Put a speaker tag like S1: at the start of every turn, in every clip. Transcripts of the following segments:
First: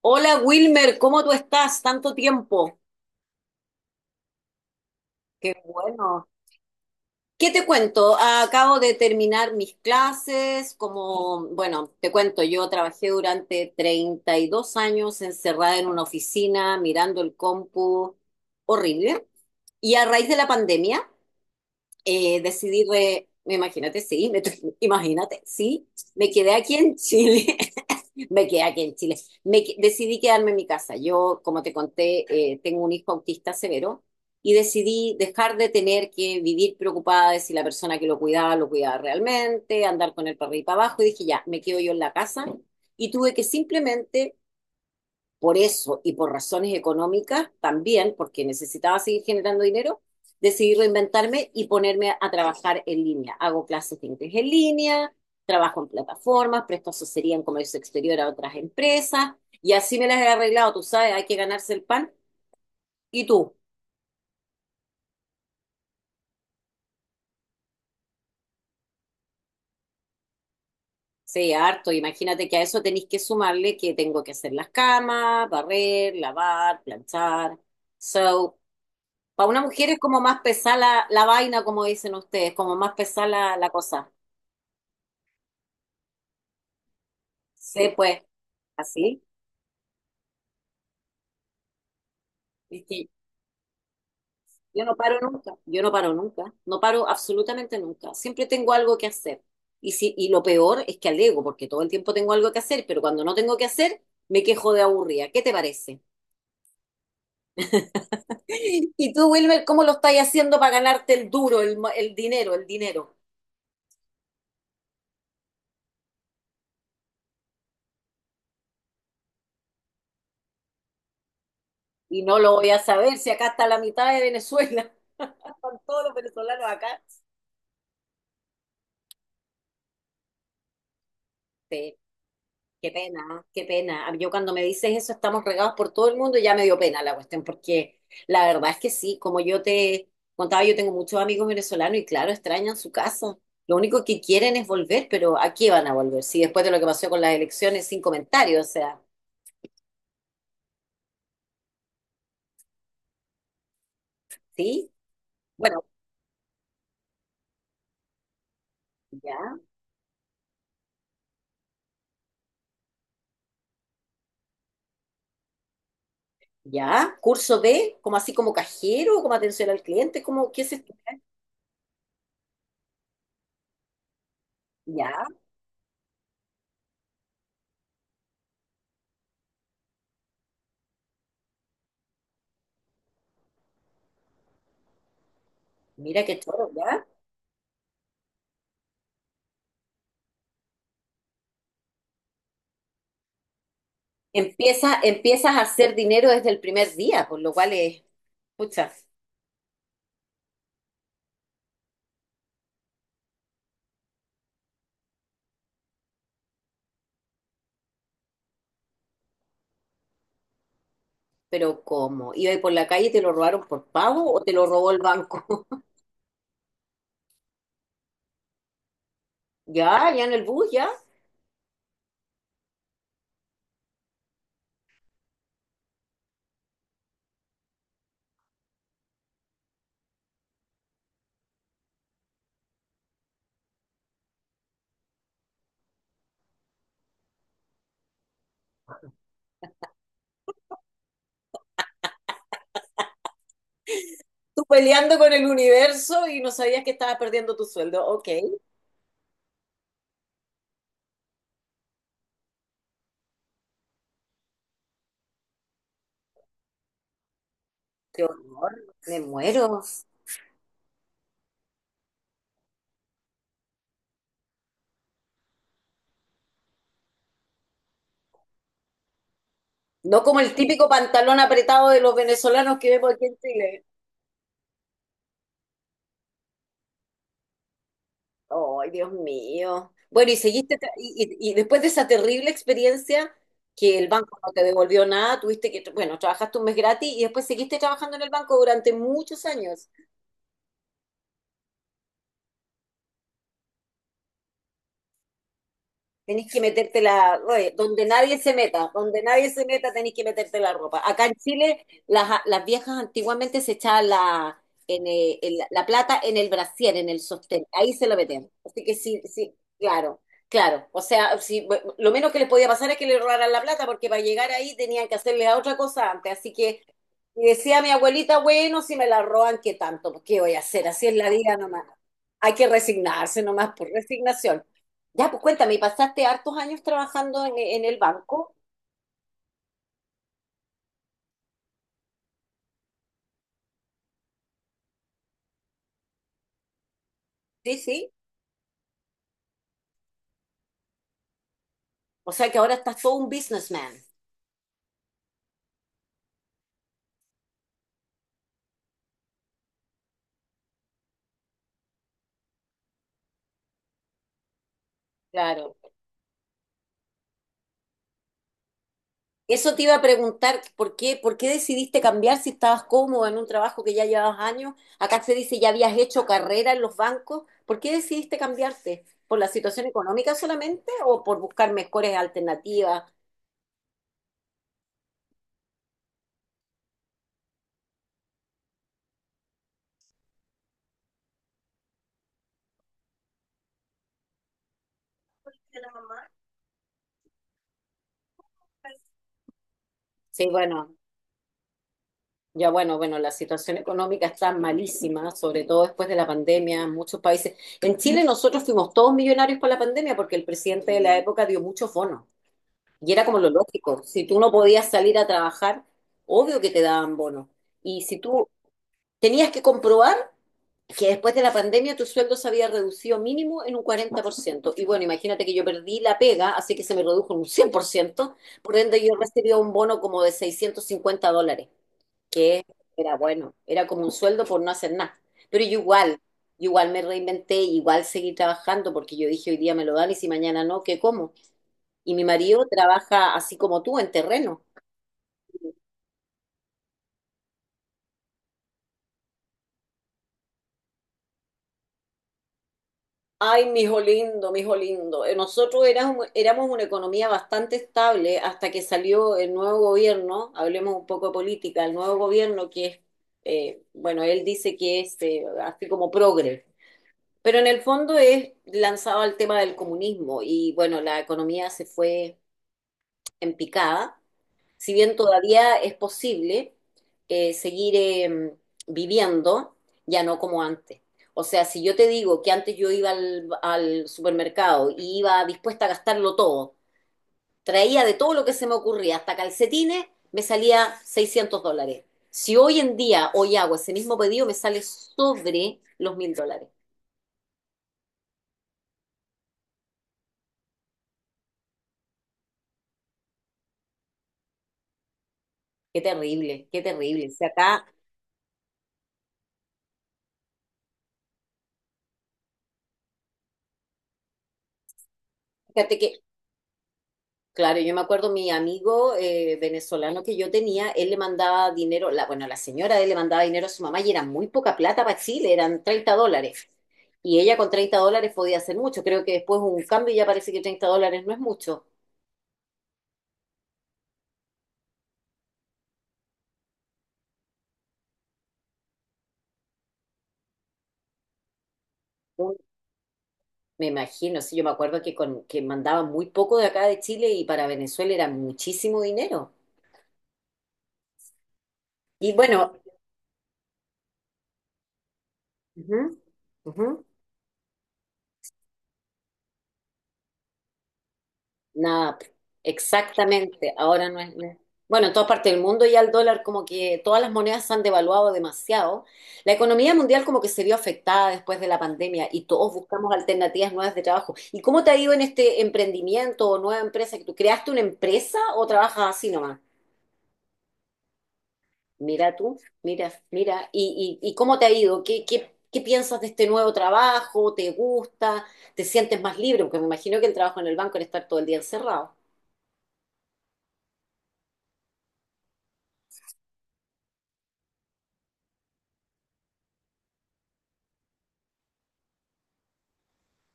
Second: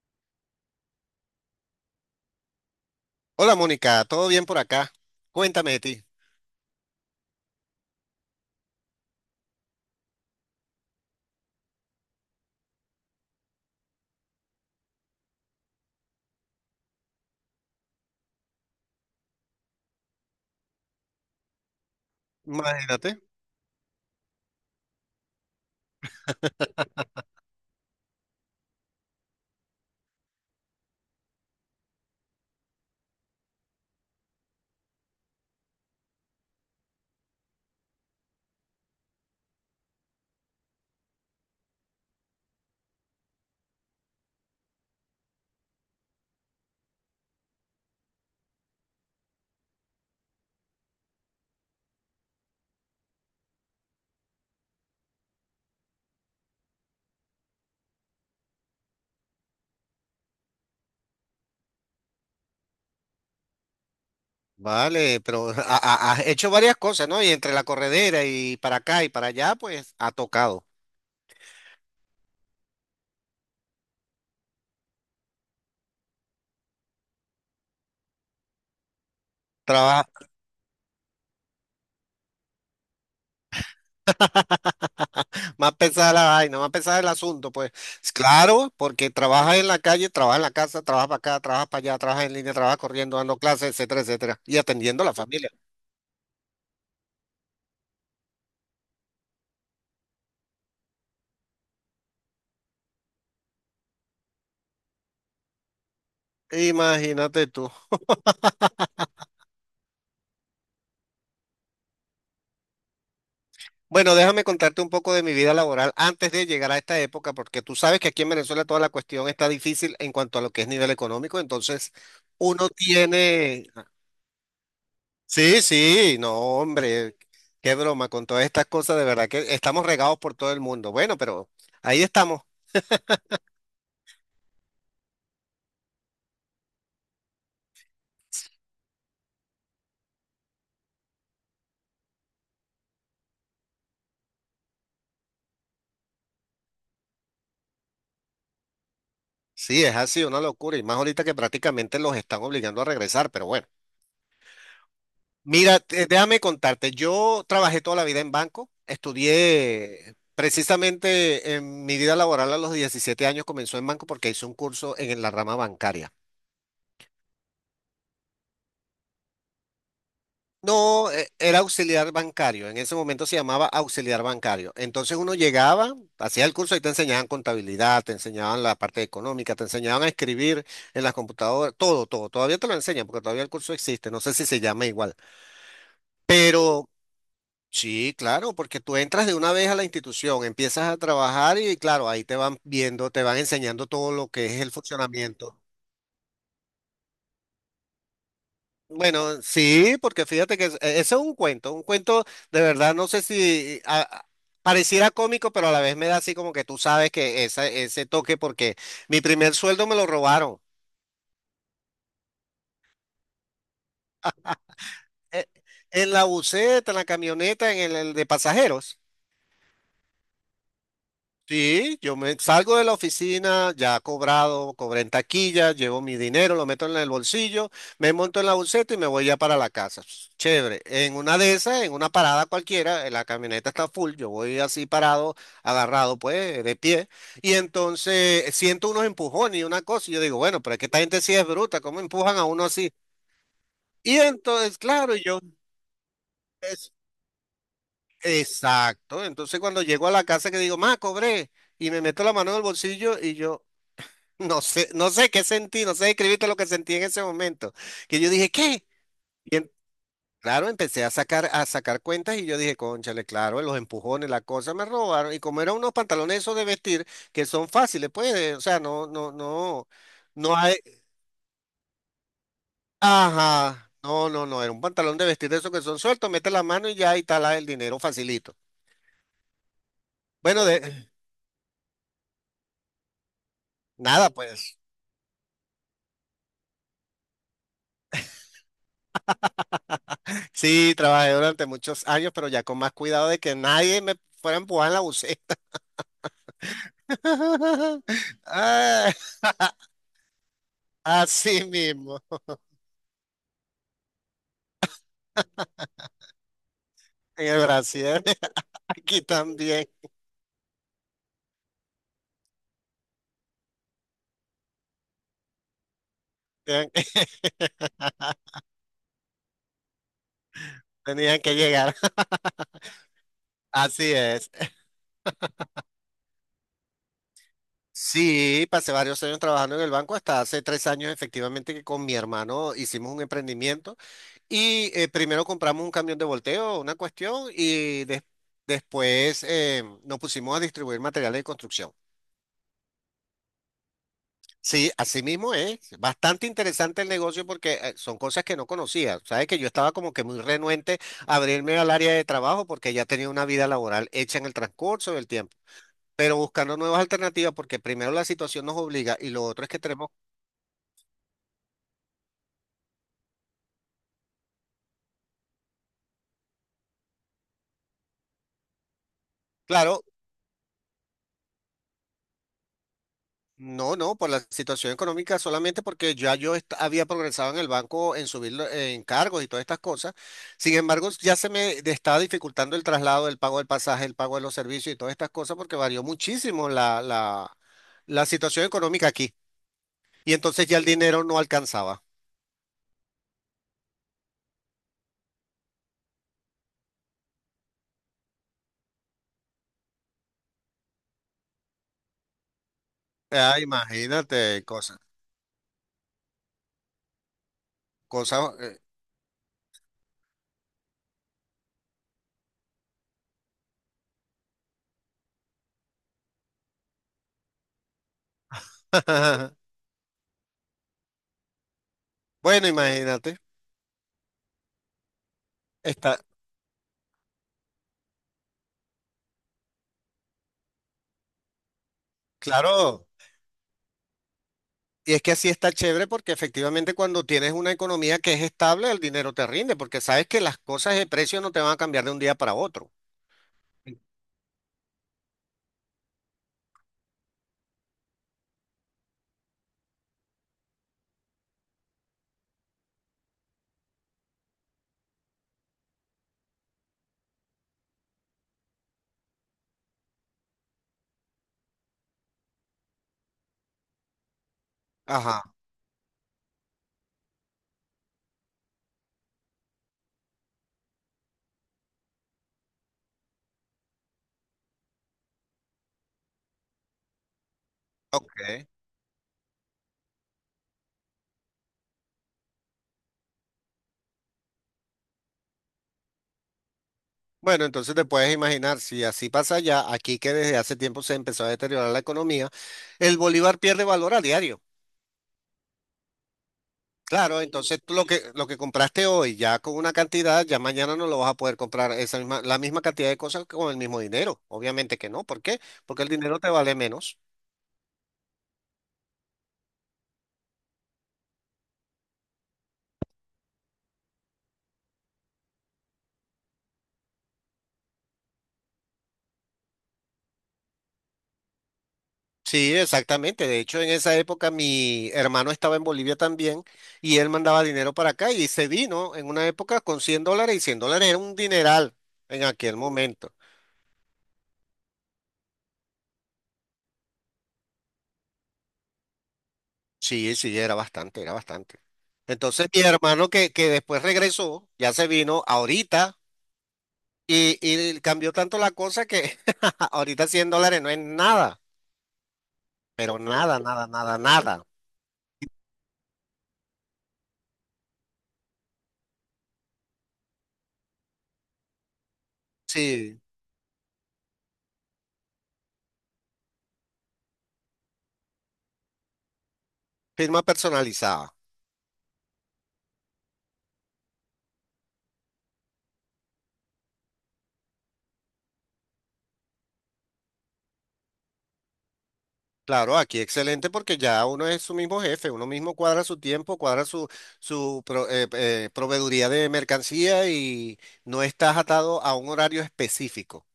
S1: Hola Wilmer, ¿cómo tú estás? Tanto tiempo.
S2: Hola Mónica, ¿todo bien por acá?
S1: Qué
S2: Cuéntame de ti.
S1: bueno. ¿Qué te cuento? Acabo de terminar mis clases, como, bueno, te cuento, yo trabajé durante 32 años encerrada en una oficina, mirando el compu, horrible. Y a raíz de la pandemia, decidí,
S2: Imagínate.
S1: imagínate, sí, imagínate, sí, me quedé aquí en Chile Me quedé aquí en Chile. Decidí quedarme en mi casa. Yo, como te conté, tengo un hijo autista severo y decidí dejar de tener que vivir preocupada de si la persona que lo cuidaba realmente, andar con el perrito abajo y dije, ya, me quedo yo en la casa y tuve que simplemente por eso y por razones económicas también, porque necesitaba seguir generando dinero, decidí reinventarme y ponerme a trabajar en línea. Hago clases de inglés en línea, trabajo en plataformas, presto asesoría en comercio exterior a otras empresas y así me las he arreglado, tú sabes, hay que ganarse el pan. ¿Y tú?
S2: Vale, pero has hecho varias cosas, ¿no? Y entre la corredera y para acá y para allá, pues ha tocado.
S1: Sí, harto. Imagínate que a eso tenéis que sumarle que tengo que hacer las camas, barrer, lavar, planchar. So, para una mujer es como
S2: Trabaja.
S1: más pesada la vaina, como dicen ustedes, como más pesada la cosa.
S2: Más pesada la vaina, más pesada el asunto, pues.
S1: Sí, pues,
S2: Claro, porque
S1: así.
S2: trabajas en la calle, trabajas en la casa, trabajas para acá, trabajas para allá, trabajas en línea, trabajas
S1: Es que
S2: corriendo, dando clases, etcétera, etcétera. Y
S1: yo no
S2: atendiendo a la
S1: paro
S2: familia.
S1: nunca, yo no paro nunca, no paro absolutamente nunca. Siempre tengo algo que hacer. Y, si, y lo peor es que alego, porque todo el tiempo tengo algo que hacer, pero cuando no tengo que hacer, me quejo de aburrida. ¿Qué te parece?
S2: Imagínate tú.
S1: Y tú, Wilmer, ¿cómo lo estás haciendo para ganarte el duro, el dinero, el dinero?
S2: Bueno, déjame contarte un poco de mi vida laboral antes de llegar a esta época, porque tú sabes que aquí en Venezuela toda la cuestión está difícil en cuanto a lo que es nivel económico, entonces
S1: Y no lo
S2: uno
S1: voy a saber si acá
S2: tiene...
S1: está la mitad de Venezuela,
S2: Sí,
S1: con todos los
S2: sí, no,
S1: venezolanos acá.
S2: hombre, qué broma, con todas estas cosas, de verdad que estamos regados por todo el mundo. Bueno, pero
S1: Sí.
S2: ahí estamos.
S1: Qué pena, qué pena. Yo cuando me dices eso, estamos regados por todo el mundo, y ya me dio pena la cuestión, porque la verdad es que sí, como yo te contaba, yo tengo muchos amigos venezolanos y claro, extrañan su casa. Lo único que quieren es volver, pero ¿a qué van a volver? Sí, después de lo que pasó con las elecciones, sin comentarios, o sea,
S2: Sí, es así, una locura, y más ahorita que prácticamente los están obligando a regresar, pero bueno.
S1: ¿sí?
S2: Mira,
S1: Bueno,
S2: déjame contarte, yo trabajé toda la vida en banco,
S1: ya,
S2: estudié precisamente en mi vida laboral a los 17 años comenzó en banco porque hice un curso en la rama bancaria.
S1: ya. Curso B, como así como cajero, como atención al cliente, como, ¿qué es esto?
S2: No, era auxiliar bancario, en ese momento se llamaba auxiliar bancario.
S1: Ya,
S2: Entonces uno llegaba, hacía el curso y te enseñaban contabilidad, te enseñaban la parte económica, te enseñaban a escribir en las computadoras, todo, todo. Todavía te lo enseñan porque todavía el curso existe, no sé si se llama igual.
S1: mira qué choro,
S2: Pero
S1: ya.
S2: sí, claro, porque tú entras de una vez a la institución, empiezas a trabajar y claro, ahí te van viendo, te van enseñando todo lo que es el
S1: Empieza, empiezas
S2: funcionamiento.
S1: a hacer dinero desde el primer día, por lo cual es, pucha.
S2: Bueno, sí, porque fíjate que ese es un cuento de verdad, no sé si pareciera cómico, pero a la vez me da así como que tú sabes que esa, ese toque, porque mi primer sueldo me lo robaron.
S1: Pero ¿cómo? ¿Iba ahí por la calle y te lo robaron por pago o te lo robó el banco?
S2: eh, En la buseta, en la camioneta, en el de pasajeros.
S1: Ya, ya en el bus, ya.
S2: Sí, yo me salgo de la oficina, ya cobrado, cobré en taquilla, llevo mi dinero, lo meto en el bolsillo, me monto en la buseta y me voy ya para la casa. Ps, chévere. En una de esas, en una parada cualquiera, la camioneta está full, yo voy así parado, agarrado, pues, de pie. Y entonces siento unos empujones y una cosa, y yo digo, bueno, pero es que esta gente sí es bruta, ¿cómo empujan a uno así? Y
S1: Tú
S2: entonces, claro,
S1: peleando con el universo y no sabías que
S2: es,
S1: estabas perdiendo tu sueldo. Ok,
S2: exacto. Entonces cuando llego a la casa que digo, ma, cobré, y me meto la mano en el bolsillo y yo. No sé, no sé qué sentí, no sé describirte lo que sentí en ese momento. Que
S1: qué
S2: yo dije,
S1: horror,
S2: ¿qué?
S1: me muero.
S2: Claro, empecé a sacar cuentas y yo dije, cónchale, claro, los empujones, la cosa me robaron. Y como eran unos pantalones esos de vestir que son fáciles, pues, o sea, no, no, no,
S1: No como el
S2: no hay,
S1: típico pantalón apretado de los venezolanos que vemos aquí en Chile.
S2: ajá, no, no, no, era un pantalón de vestir de esos que son sueltos, mete la mano y ya y está el dinero facilito.
S1: Ay, Dios mío. Bueno, y
S2: Bueno,
S1: seguiste,
S2: de,
S1: y después de esa terrible experiencia que el
S2: nada,
S1: banco no te
S2: pues.
S1: devolvió nada, tuviste que, bueno, trabajaste un mes gratis y después seguiste trabajando en el banco durante muchos años.
S2: Sí, trabajé durante muchos años, pero ya con más cuidado de que nadie me fuera a empujar en la buceta.
S1: Tenés que meterte la, oye, donde nadie se meta,
S2: Ah,
S1: donde nadie se meta tenés que meterte la ropa. Acá en
S2: así
S1: Chile
S2: mismo,
S1: las viejas antiguamente se echaban la, en la plata en el brasier, en el
S2: en el
S1: sostén, ahí se lo
S2: Brasil,
S1: metían. Así que
S2: aquí
S1: sí, sí,
S2: también
S1: claro, claro. O sea, sí, bu- lo menos que les podía pasar es que le robaran la plata porque para llegar ahí tenían que hacerle a otra cosa antes. Así que
S2: tenían que,
S1: y decía mi abuelita, bueno, si me la roban, ¿qué tanto? Pues, ¿qué voy a hacer? Así es la
S2: tenían que
S1: vida nomás.
S2: llegar.
S1: Hay que resignarse nomás por
S2: Así es.
S1: resignación. Ya, pues cuéntame, ¿y pasaste hartos años trabajando en el banco?
S2: Sí, pasé varios años trabajando en el banco, hasta hace 3 años efectivamente que con mi hermano hicimos un emprendimiento y primero compramos un camión de volteo, una cuestión,
S1: Sí,
S2: y
S1: sí,
S2: después nos pusimos a distribuir materiales de construcción.
S1: o sea que ahora estás todo un businessman.
S2: Sí, así mismo es. Bastante interesante el negocio porque son cosas que no conocía. Sabes que yo estaba como que muy renuente a abrirme al área de trabajo porque ya tenía una vida laboral hecha en el transcurso del tiempo.
S1: Claro.
S2: Pero buscando nuevas alternativas porque primero la situación nos obliga y lo otro es
S1: Eso
S2: que
S1: te iba a
S2: tenemos,
S1: preguntar, por qué decidiste cambiar si estabas cómodo en un trabajo que ya llevabas años? Acá se dice ya habías hecho carrera en los bancos. ¿Por qué decidiste cambiarte? ¿Por la situación
S2: claro,
S1: económica solamente o por buscar mejores alternativas?
S2: no, no, por la situación económica solamente porque ya había progresado en el banco en subir en cargos y todas estas cosas. Sin embargo, ya se estaba dificultando el traslado, el pago del pasaje, el pago de los servicios y todas estas cosas porque varió muchísimo la situación económica aquí. Y
S1: Sí,
S2: entonces ya el
S1: bueno,
S2: dinero no alcanzaba.
S1: ya bueno, bueno, la situación económica está malísima, sobre todo después de la pandemia en muchos países. En Chile nosotros fuimos todos millonarios con la pandemia porque el presidente de la época dio muchos bonos y era como lo
S2: Ah,
S1: lógico. Si tú no
S2: imagínate,
S1: podías
S2: cosas,
S1: salir a trabajar, obvio que te daban bonos. Y si tú
S2: cosas.
S1: tenías que comprobar que después de la pandemia tu sueldo se había reducido mínimo en un 40 por ciento. Y bueno, imagínate que yo perdí la pega, así que se me redujo en un 100 por ciento, por ende yo recibía un bono como de $650 que
S2: Bueno,
S1: era
S2: imagínate.
S1: bueno, era como un sueldo por no hacer nada. Pero
S2: Está
S1: yo igual me reinventé, igual seguí trabajando porque yo dije hoy día me lo dan y si mañana no, ¿qué como? Y mi marido
S2: claro.
S1: trabaja así como tú, en terreno.
S2: Y es que así está chévere porque efectivamente cuando tienes una economía que es estable, el dinero te rinde, porque sabes que las cosas de precio no te van a cambiar de un día para otro.
S1: Ay, mijo lindo, mijo lindo. Nosotros éramos, éramos una economía bastante estable hasta que salió el nuevo gobierno, hablemos un poco de política, el nuevo gobierno que es, bueno, él dice que es así como progre. Pero en el fondo es lanzado al tema del comunismo y bueno, la economía se fue en picada. Si bien
S2: Ajá,
S1: todavía es posible seguir viviendo, ya no como antes. O sea, si yo te digo que antes yo iba al, al supermercado y iba dispuesta a gastarlo todo, traía de todo lo que se
S2: ok.
S1: me ocurría, hasta calcetines, me salía $600. Si hoy en día, hoy hago ese mismo pedido, me sale sobre los $1.000.
S2: Bueno, entonces te puedes imaginar, si así pasa ya, aquí que desde hace tiempo se empezó a deteriorar la economía, el bolívar pierde valor a diario.
S1: Qué terrible, qué terrible.
S2: Claro,
S1: Si
S2: entonces
S1: acá
S2: tú lo que compraste hoy ya con una cantidad, ya mañana no lo vas a poder comprar esa misma, la misma cantidad de cosas con el mismo dinero. Obviamente que no. ¿Por qué?
S1: fíjate
S2: Porque el
S1: que,
S2: dinero te vale menos.
S1: claro, yo me acuerdo mi amigo venezolano que yo tenía, él le mandaba dinero, la, bueno, la señora de él le mandaba dinero a su mamá y era muy poca plata para Chile, eran $30. Y ella con $30 podía hacer mucho. Creo que después hubo un cambio y ya parece que $30 no es mucho.
S2: Sí, exactamente. De hecho, en esa época mi hermano estaba en Bolivia también y él mandaba dinero para acá y se vino en una época con $100 y $100 era un dineral en
S1: Un-
S2: aquel momento.
S1: me imagino, sí, yo me acuerdo que, con, que mandaba muy poco de acá de Chile y para Venezuela era muchísimo dinero.
S2: Sí, sí, era bastante, era bastante.
S1: Y
S2: Entonces
S1: bueno,
S2: mi hermano que después regresó, ya se vino
S1: ujú,
S2: ahorita
S1: ujú.
S2: y cambió tanto la cosa que ahorita $100 no es nada,
S1: Nada, p-
S2: pero nada,
S1: exactamente.
S2: nada,
S1: Ahora
S2: nada,
S1: no es.
S2: nada.
S1: Bueno, en todas partes del mundo ya el dólar, como que todas las monedas se han devaluado demasiado. La economía mundial como que se vio afectada después de la pandemia y todos buscamos
S2: Sí,
S1: alternativas nuevas de trabajo. ¿Y cómo te ha ido en este emprendimiento o nueva empresa que tú creaste una empresa o trabajas así nomás?
S2: firma personalizada.
S1: Mira tú, mira, mira. Y cómo te ha ido? Qué piensas de este nuevo trabajo? ¿Te gusta? ¿Te sientes más libre? Porque me imagino que el trabajo en el banco era estar todo el día encerrado,
S2: Claro, aquí excelente porque ya uno es su mismo jefe, uno mismo cuadra su tiempo, cuadra su, su proveeduría de mercancía y no estás atado a un horario específico,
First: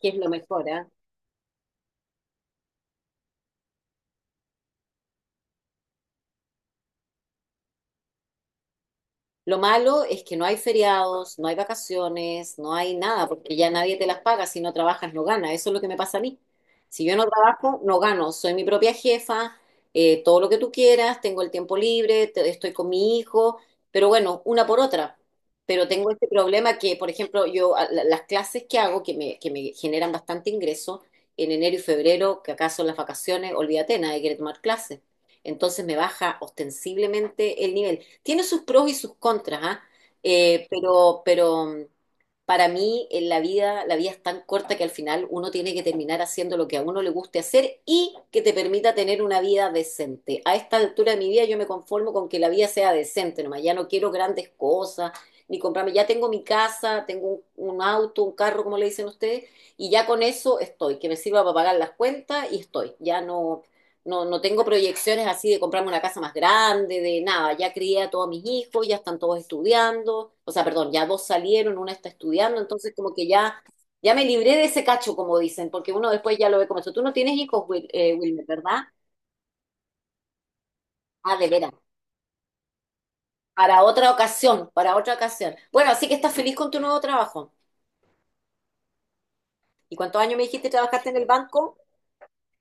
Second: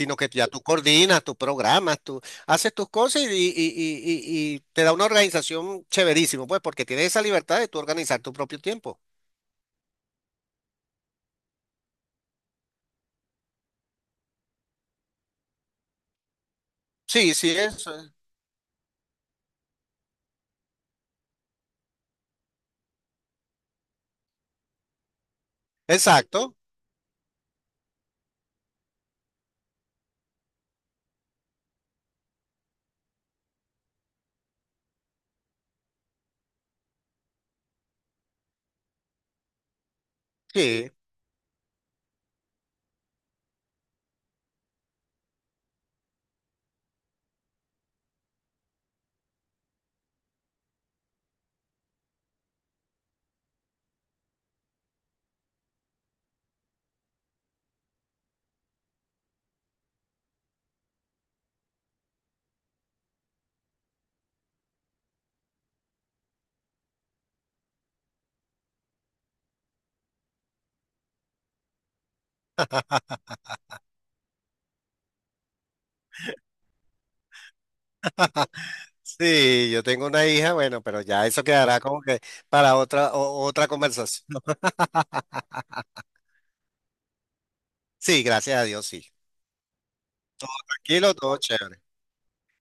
S1: que es lo
S2: que ya tú
S1: mejor, ¿eh?
S2: coordinas, tú programas, tú haces tus cosas y te da una organización chéverísimo, pues porque tienes esa libertad de tú organizar tu propio tiempo.
S1: Lo malo es que no hay feriados, no hay vacaciones, no hay nada, porque ya nadie te las paga. Si no trabajas, no ganas. Eso es lo que me pasa a mí. Si yo no
S2: Sí, sí,
S1: trabajo,
S2: eso.
S1: no
S2: Es.
S1: gano. Soy mi propia jefa, todo lo que tú quieras, tengo el tiempo libre, estoy con mi hijo, pero bueno, una por otra. Pero tengo este
S2: Exacto,
S1: problema que, por ejemplo, las clases que hago, que me generan bastante ingreso, en enero y febrero, que acá son las vacaciones, olvídate, nadie quiere tomar clases. Entonces me baja ostensiblemente el nivel. Tiene sus pros y sus contras, ¿ah?
S2: sí.
S1: Pero para mí en la vida es tan corta que al final uno tiene que terminar haciendo lo que a uno le guste hacer y que te permita tener una vida decente. A esta altura de mi vida yo me conformo con que la vida sea decente, nomás ya no quiero grandes cosas, ni comprarme, ya tengo mi casa, tengo un auto, un carro, como le dicen ustedes, y ya con eso estoy, que me sirva para pagar las cuentas y estoy. Ya no, no tengo proyecciones así de comprarme una casa más grande, de nada. Ya crié a todos mis hijos, ya están todos estudiando. O sea, perdón, ya dos salieron, una está estudiando, entonces como que ya, ya me libré de ese cacho, como dicen, porque uno después ya lo ve como eso. Tú no tienes hijos, Wilmer, ¿verdad?
S2: Sí, yo tengo una hija, bueno, pero ya
S1: Ah,
S2: eso
S1: de veras.
S2: quedará como que para otra, otra
S1: Para otra
S2: conversación.
S1: ocasión, para otra ocasión. Bueno, así que estás feliz con tu nuevo trabajo.
S2: Sí, gracias a Dios, sí.
S1: ¿Y cuántos años me dijiste trabajaste
S2: Kilo,
S1: en el
S2: todo
S1: banco?
S2: chévere.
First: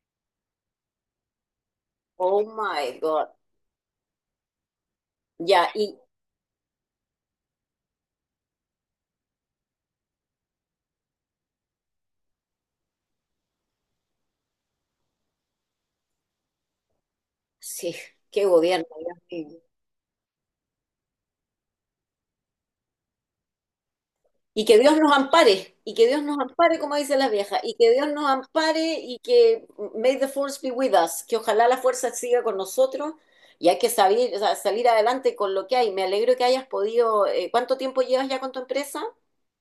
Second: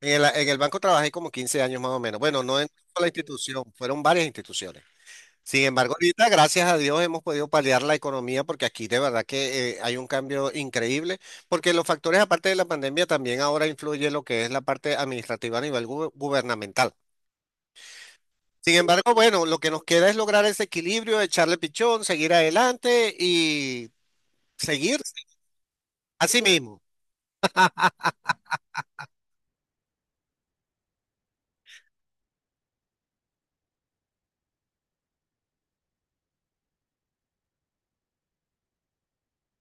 S2: En en el banco trabajé como 15 años más o menos.
S1: Oh
S2: Bueno, no en
S1: my
S2: la
S1: God.
S2: institución, fueron varias instituciones. Sin
S1: Ya,
S2: embargo,
S1: y
S2: ahorita, gracias a Dios, hemos podido paliar la economía porque aquí de verdad que hay un cambio increíble, porque los factores, aparte de la pandemia, también ahora influye lo que es la parte administrativa a nivel gubernamental.
S1: sí, qué
S2: Sin
S1: gobierno,
S2: embargo,
S1: Dios
S2: bueno, lo
S1: mío.
S2: que nos queda es lograr ese equilibrio, echarle pichón, seguir adelante y
S1: Y que Dios
S2: seguir
S1: nos ampare, y que Dios nos
S2: así
S1: ampare,
S2: mismo.
S1: como dicen las viejas, y que Dios nos ampare y que may the force be with us, que ojalá la fuerza siga con nosotros y hay que salir, o sea, salir adelante con lo que hay. Me alegro que hayas podido, ¿cuánto tiempo llevas ya con tu empresa?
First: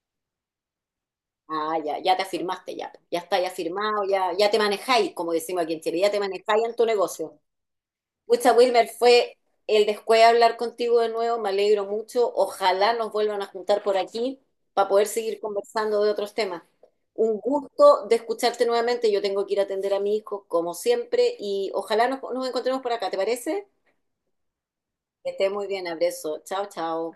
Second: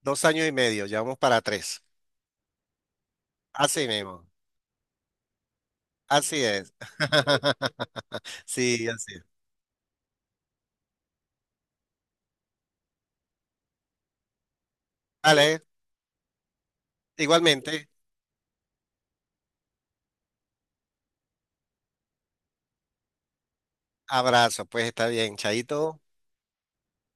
S2: 2 años y medio, ya vamos para
S1: Ah,
S2: tres.
S1: ya, ya te afirmaste, ya, ya está, ya
S2: Así
S1: firmado,
S2: mismo.
S1: ya, ya te manejáis, como decimos aquí en Chile, ya te
S2: Así
S1: manejáis
S2: es.
S1: en tu negocio. Mucha Wilmer,
S2: Sí, así es.
S1: fue el después hablar contigo de nuevo, me alegro mucho. Ojalá nos vuelvan a juntar por aquí para poder seguir
S2: Vale,
S1: conversando de otros temas. Un
S2: igualmente.
S1: gusto de escucharte nuevamente. Yo tengo que ir a atender a mi hijo, como siempre, y ojalá nos encontremos por acá, ¿te parece?
S2: Abrazo, pues está
S1: Que
S2: bien,
S1: estés muy bien,
S2: chaito.
S1: abrazo. Chao, chao.